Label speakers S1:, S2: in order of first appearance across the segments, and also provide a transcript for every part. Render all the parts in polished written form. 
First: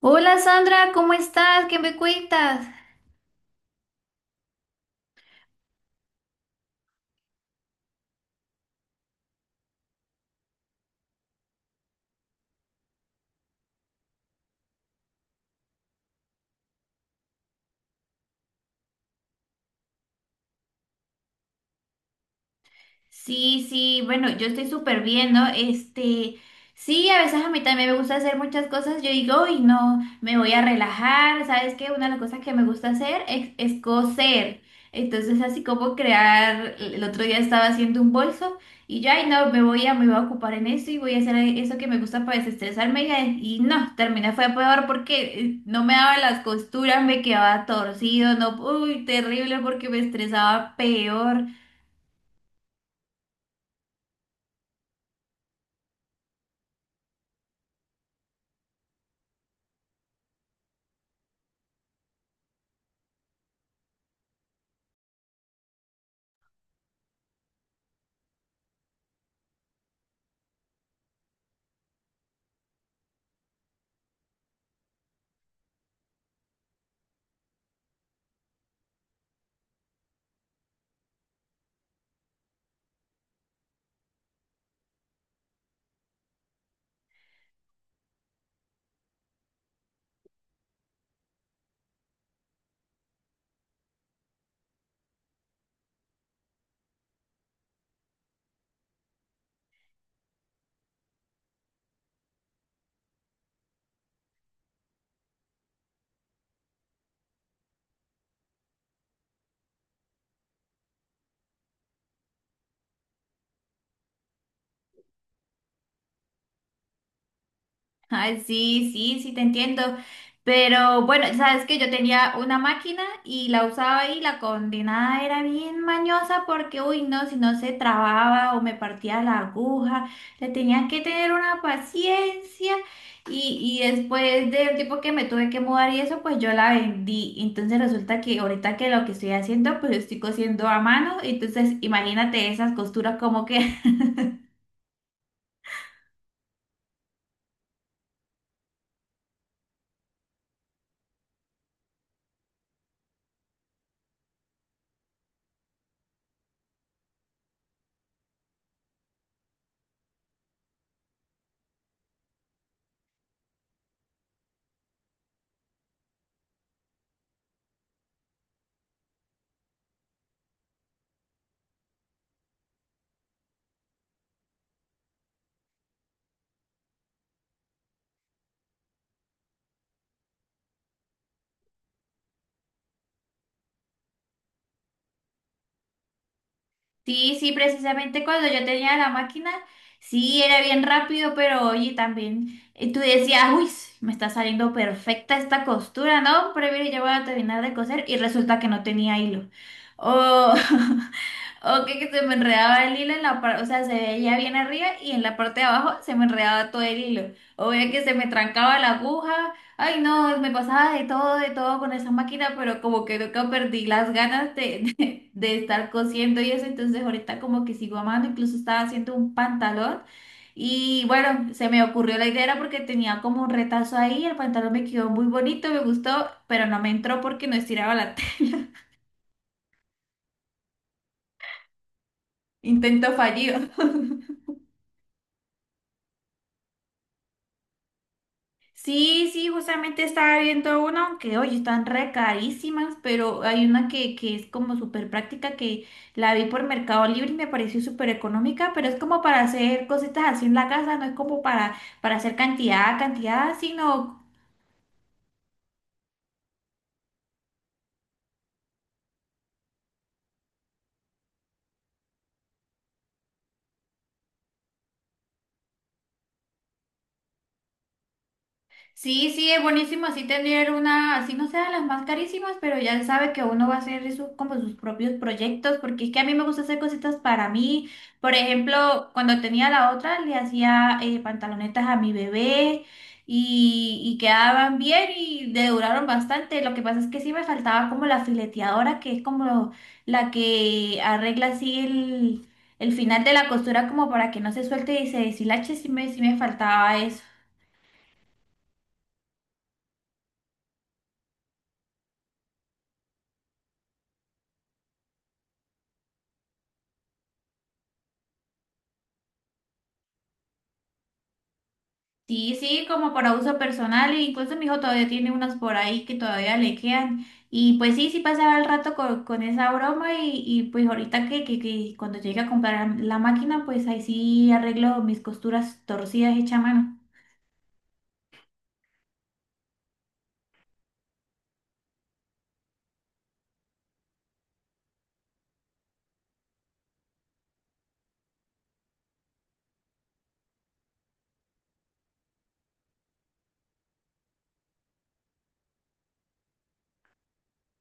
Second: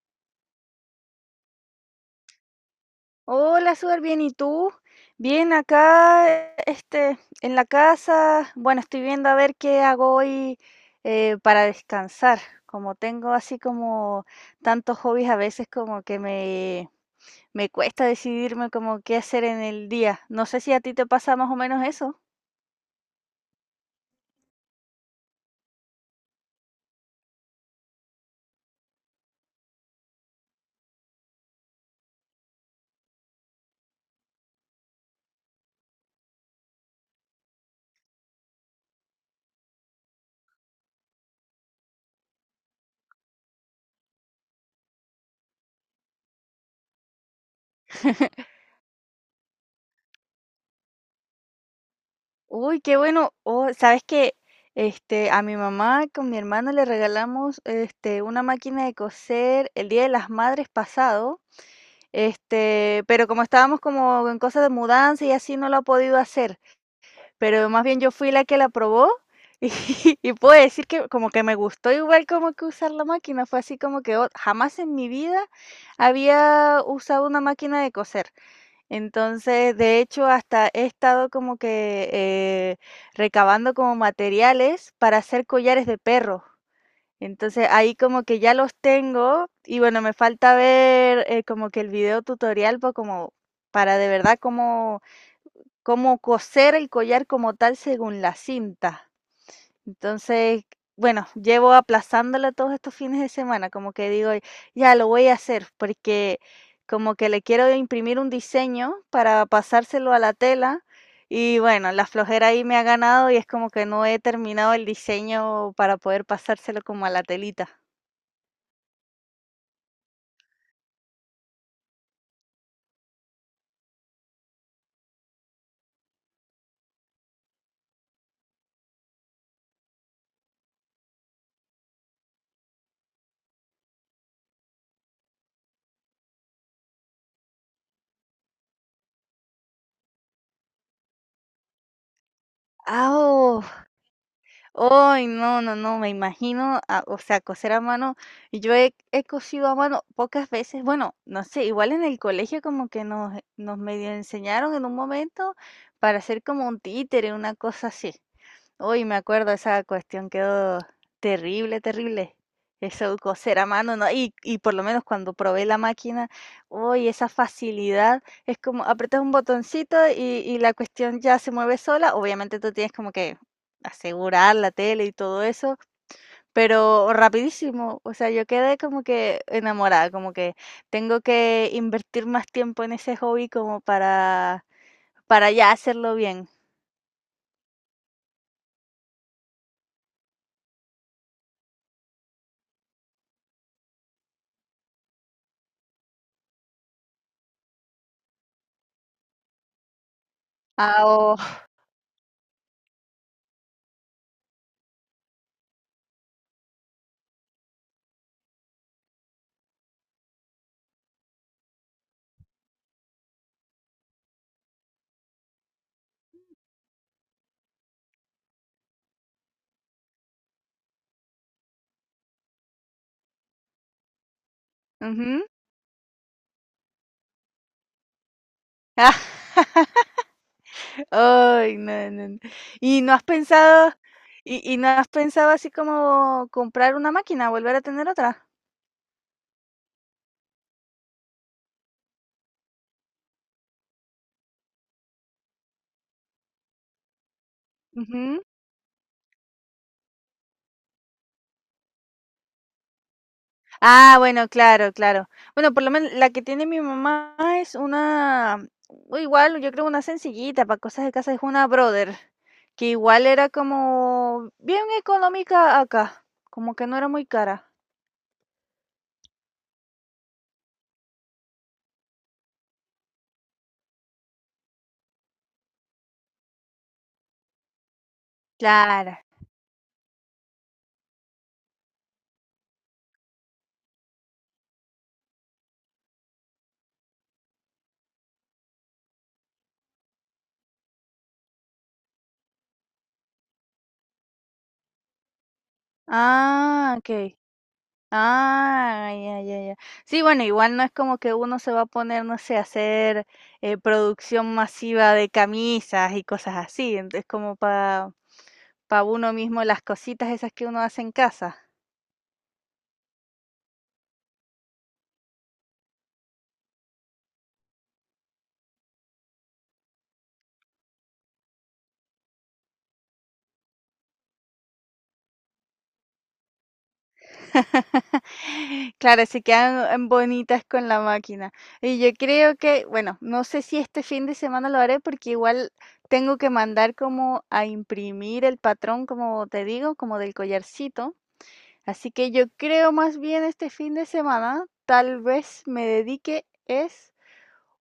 S1: Hola Sandra, ¿cómo estás? ¿Qué me cuentas?
S2: Hola, súper bien. ¿Y tú? Bien, acá, en la casa. Bueno, estoy viendo a ver qué hago hoy para descansar. Como tengo así como tantos hobbies, a veces como que me cuesta decidirme como qué hacer en el día. No sé si a ti te pasa más o menos eso.
S1: Sí, sí, bueno, yo estoy súper bien, ¿no? Este, sí, a veces a mí también me gusta hacer muchas cosas. Yo digo, uy, no, me voy a relajar. ¿Sabes qué? Una de las cosas que me gusta hacer es coser. Entonces, así como crear, el otro día estaba haciendo un bolso y yo, ay, no, me voy a ocupar en eso y voy a hacer eso que me gusta para desestresarme. Y no, terminé fue peor porque no me daba las costuras, me quedaba torcido, no, uy, terrible porque me estresaba peor.
S2: Uy, qué bueno. Oh, ¿sabes qué? A mi mamá con mi hermano le regalamos este, una máquina de coser el Día de las Madres pasado. Pero como estábamos como en cosas de mudanza y así, no lo ha podido hacer. Pero más bien yo fui la que la probó y, y puedo decir que como que me gustó igual como que usar la máquina. Fue así como que "Oh, jamás en mi vida había usado una máquina de coser." Entonces, de hecho, hasta he estado como que recabando como materiales para hacer collares de perros. Entonces ahí como que ya los tengo y bueno, me falta ver como que el video tutorial pues como para de verdad cómo coser el collar como tal según la cinta. Entonces, bueno, llevo aplazándolo todos estos fines de semana, como que digo, ya lo voy a hacer porque como que le quiero imprimir un diseño para pasárselo a la tela y bueno, la flojera ahí me ha ganado y es como que no he terminado el diseño para poder pasárselo como a la telita.
S1: Ay, sí, sí, sí, te entiendo. Pero bueno, sabes que yo tenía una máquina y la usaba y la condenada era bien mañosa porque, uy, no, si no se trababa o me partía la aguja, le tenía que tener una paciencia. Y después del tiempo que me tuve que mudar y eso, pues yo la vendí. Entonces resulta que ahorita que lo que estoy haciendo, pues estoy cosiendo a mano. Entonces imagínate esas
S2: Ah,
S1: costuras como
S2: oh.
S1: que.
S2: Ay, no, no, no, me imagino, ah, o sea, coser a mano. Y yo he cosido a mano pocas veces, bueno, no sé, igual en el colegio como que nos medio enseñaron en un momento para hacer como un títere, una cosa así. Uy, me acuerdo, esa cuestión quedó terrible, terrible. Eso coser a mano, ¿no? Y por lo menos cuando probé la máquina, uy, esa facilidad. Es como apretas un botoncito y la cuestión ya se mueve sola. Obviamente tú tienes como que asegurar la tele y todo eso, pero rapidísimo. O sea, yo quedé como que enamorada, como que tengo que invertir más tiempo en ese hobby como para ya hacerlo bien.
S1: Sí, sí, precisamente cuando yo tenía la máquina, sí, era bien rápido, pero oye, también tú decías, uy, me está saliendo perfecta esta costura, ¿no? Pero mire, yo voy a terminar de coser y resulta que no tenía hilo. Oh,
S2: Ah, oh,
S1: o que se me enredaba el hilo en la parte, o sea, se veía bien arriba y en la parte de abajo se me enredaba todo el hilo. O veía que se me trancaba la aguja. Ay, no, me pasaba de todo con esa máquina, pero como que nunca perdí las ganas de estar cosiendo y eso. Entonces ahorita como que sigo amando, incluso estaba haciendo un pantalón. Y bueno, se me ocurrió la idea era porque tenía como un retazo ahí, el pantalón me quedó muy
S2: ujú.
S1: bonito, me gustó, pero no me entró porque no estiraba la tela.
S2: Ah. Ay, no, no, no. ¿Y
S1: Intento
S2: no has
S1: fallido.
S2: pensado y no has pensado así como comprar una máquina, volver a tener otra?
S1: Sí, sí, justamente estaba viendo una, que oye están re carísimas, pero hay una que es como súper práctica, que la vi por Mercado Libre y me pareció súper
S2: Ujú.
S1: económica, pero es como para hacer cositas así en la casa, no es como para hacer cantidad, cantidad,
S2: Ah,
S1: sino.
S2: bueno, claro, claro. Bueno, por lo menos la que tiene mi mamá es una o igual, yo creo una sencillita para cosas de casa, es una Brother, que igual era como bien económica acá, como que no era muy cara.
S1: Sí, sí, es buenísimo así tener una, así no sean las más carísimas, pero ya sabe que uno va a hacer sus, como sus propios proyectos, porque es que a mí me gusta hacer cositas para mí. Por ejemplo,
S2: Claro.
S1: cuando tenía la otra, le hacía pantalonetas a mi bebé y quedaban bien y le duraron bastante. Lo que pasa es que sí me faltaba como la fileteadora, que es como la que arregla así el final de la costura como para que no se suelte y se deshilache, sí me
S2: Ah,
S1: faltaba eso.
S2: okey. Ah, ya, ya, ya. Sí, bueno, igual no es como que uno se va a poner, no sé, a hacer producción masiva de camisas y cosas así. Es como para uno mismo las cositas esas que uno hace en casa.
S1: Sí, sí, como para uso personal, e incluso mi hijo todavía tiene unas por ahí que todavía le quedan. Y pues sí, sí pasaba el rato con esa broma y pues ahorita que cuando llegue a comprar la máquina, pues ahí sí arreglo mis costuras torcidas hecha a mano.
S2: Claro, se quedan bonitas con la máquina. Y yo creo que, bueno, no sé si este fin de semana lo haré porque igual tengo que mandar como a imprimir el patrón, como te digo, como del collarcito. Así que yo creo más bien este fin de semana, tal vez me dedique es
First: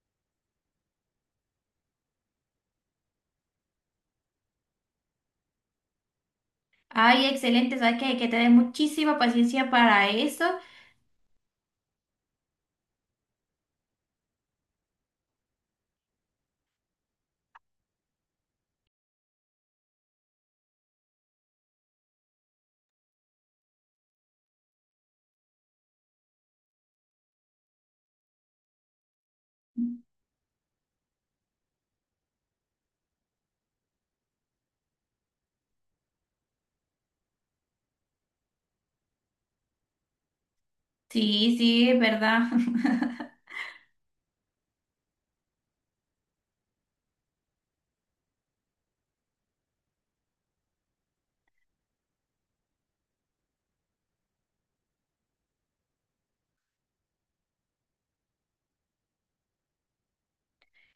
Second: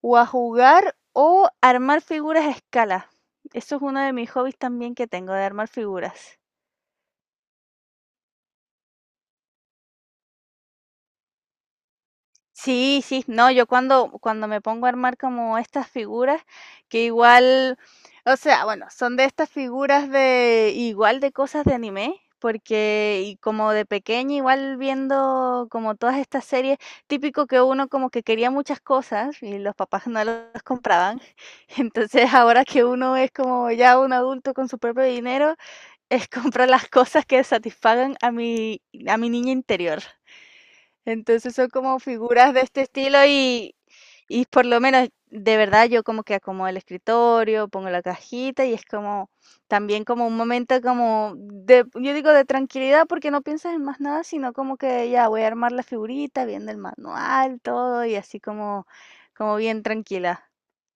S2: o a jugar o armar figuras a escala. Eso es uno de mis hobbies también que tengo, de armar figuras.
S1: Ay, excelente, sabes que hay que tener muchísima paciencia para eso.
S2: Sí, sí, no, yo cuando me pongo a armar como estas figuras, que igual, o sea, bueno, son de estas figuras de igual de cosas de anime, porque y como de pequeña igual viendo como todas estas series, típico que uno como que quería muchas cosas y los papás no las compraban. Entonces, ahora que uno es como ya un adulto con su propio dinero, es comprar las cosas que satisfagan a mi niña interior.
S1: Sí,
S2: Entonces son
S1: sí, es
S2: como
S1: verdad.
S2: figuras de este estilo y por lo menos de verdad yo como que acomodo el escritorio, pongo la cajita y es como también como un momento como yo digo de tranquilidad porque no piensas en más nada, sino como que ya voy a armar la figurita, viendo el manual, todo y así como, como bien tranquila.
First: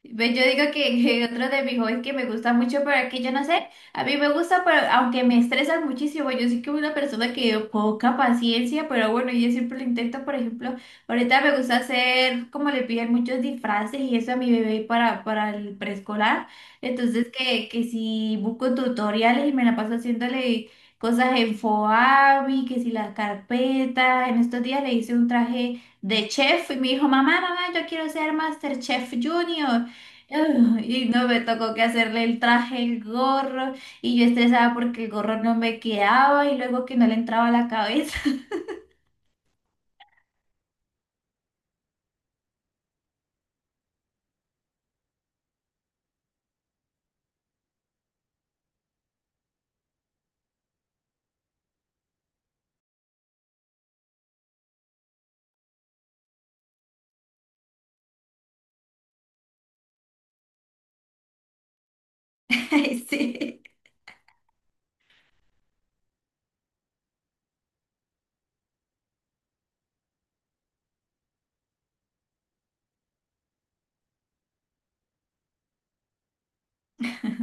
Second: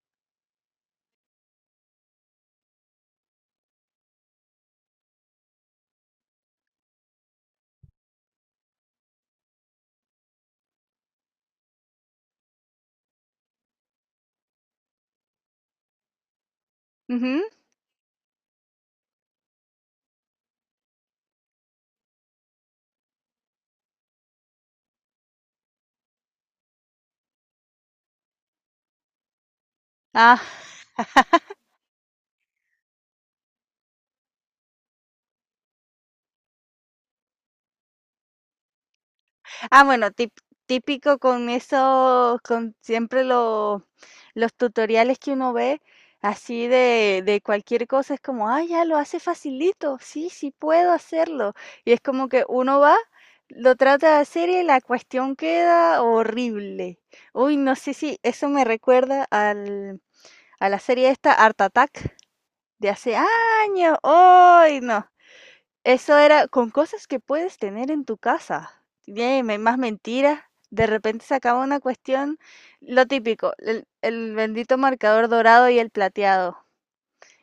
S1: Ve, yo digo que, que otro de mis hobbies que me gusta mucho, pero que yo no sé, a mí me gusta, pero aunque me estresa muchísimo, yo sí que soy una persona que poca paciencia, pero bueno, yo siempre lo intento, por ejemplo, ahorita me gusta hacer, como le piden muchos disfraces y eso a mi bebé para el preescolar, entonces
S2: Ujú.
S1: que si busco tutoriales y me la paso haciéndole cosas en Foabi, que si las carpetas, en estos días le hice un traje de chef y me dijo, mamá, mamá, yo quiero ser Master Chef Junior.
S2: Ah,
S1: Y no me tocó que hacerle el traje, el gorro, y yo estresada porque el gorro no me quedaba y luego que no le entraba a la cabeza.
S2: ah, bueno, típico con eso, con siempre lo... Los tutoriales que uno ve así de cualquier cosa es como, ah, ya lo hace facilito, sí, sí puedo hacerlo. Y es como que uno va, lo trata de hacer y la cuestión queda horrible. Uy, no sé si eso me recuerda a la serie esta, Art Attack, de
S1: Ay,
S2: hace
S1: sí.
S2: años. Uy, no. Eso era con cosas que puedes tener en tu casa. Tiene más mentiras. De repente se acaba una cuestión, lo típico, el bendito marcador dorado y el plateado.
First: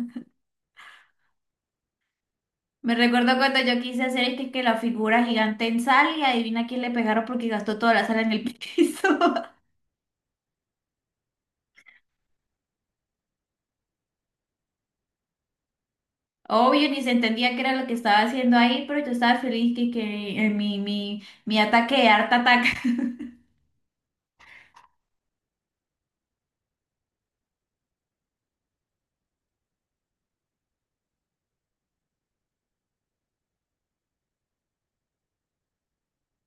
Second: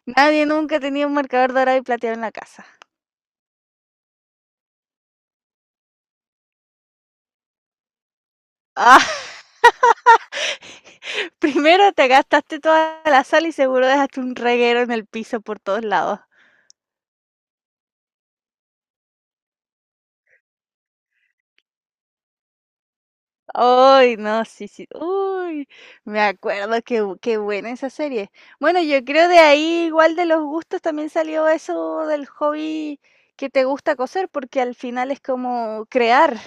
S2: Nadie nunca tenía un marcador dorado y plateado en la casa.
S1: Me recuerdo cuando yo quise hacer es que la figura gigante en sal y adivina quién le pegaron porque gastó toda la sal en el piso.
S2: Ah, primero te gastaste toda la sal y seguro dejaste un reguero en el piso por todos lados.
S1: Obvio, ni se entendía qué era lo que estaba haciendo ahí, pero yo estaba feliz que mi ataque de harta ataque.
S2: Ay, no, sí, sí. Uy, me acuerdo que qué buena esa serie. Bueno, yo creo de ahí, igual de los gustos, también salió eso del hobby que te gusta coser, porque al final es como crear.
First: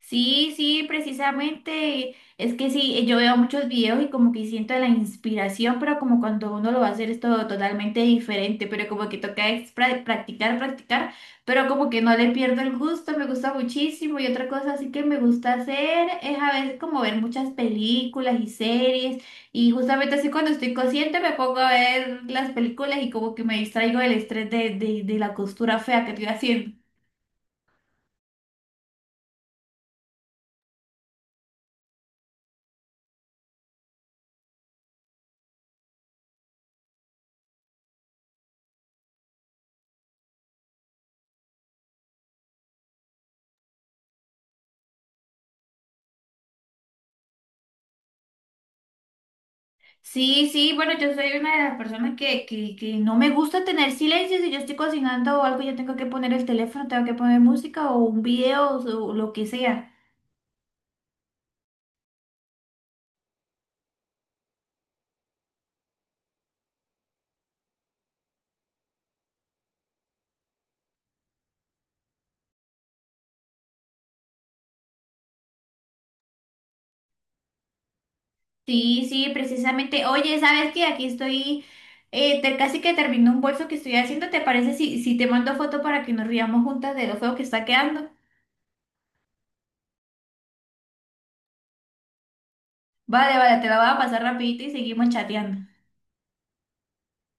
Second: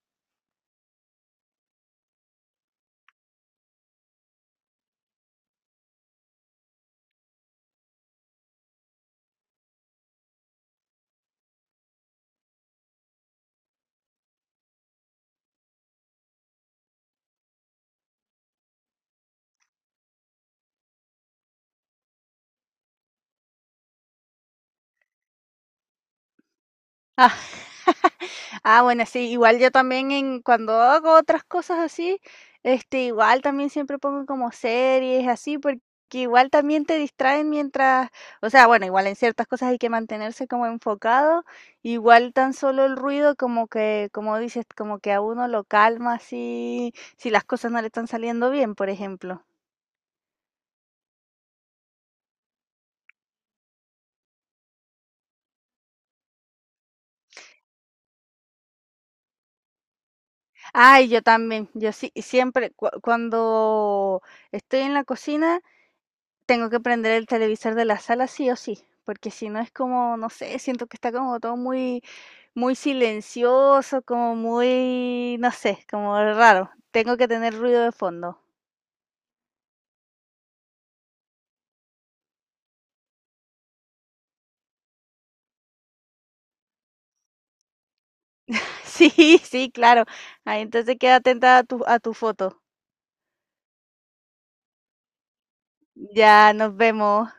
S1: Sí, sí, precisamente. Es que sí, yo veo muchos videos y como que siento la inspiración, pero como cuando uno lo va a hacer es todo totalmente diferente, pero como que toca es practicar, practicar, pero como que no le pierdo el gusto, me gusta muchísimo. Y otra cosa así que me gusta hacer es a veces como ver muchas películas y series. Y justamente así cuando estoy consciente me pongo a ver las películas y como que me distraigo del estrés de la costura fea que estoy haciendo.
S2: Ah, ah, bueno, sí, igual yo también en cuando hago otras cosas así, igual también siempre pongo como series así, porque igual también te distraen mientras, o sea, bueno, igual en ciertas cosas hay que mantenerse como enfocado, igual tan solo el ruido como que, como dices, como que a uno lo calma así, si las cosas no le están saliendo bien, por ejemplo.
S1: Sí, sí, bueno, yo soy una de las personas que no me gusta tener silencio. Si yo estoy cocinando o algo, yo tengo que poner el teléfono, tengo que poner música o un video o lo que sea.
S2: Ay, yo también, yo sí, siempre cuando estoy en la cocina, tengo que prender el televisor de la sala sí o sí, porque si no es como, no sé, siento que está como todo muy, muy silencioso, como muy, no sé, como raro. Tengo que tener ruido de fondo.
S1: Sí, sí, precisamente. Oye, ¿sabes qué? Aquí estoy, casi que termino un bolso que estoy haciendo. ¿Te parece si te mando foto para que nos riamos juntas de lo feo que está quedando?
S2: Sí, sí, claro. Ahí entonces queda atenta a a tu foto.
S1: Vale, vale, te la voy a pasar rapidito y seguimos chateando.
S2: Ya nos vemos.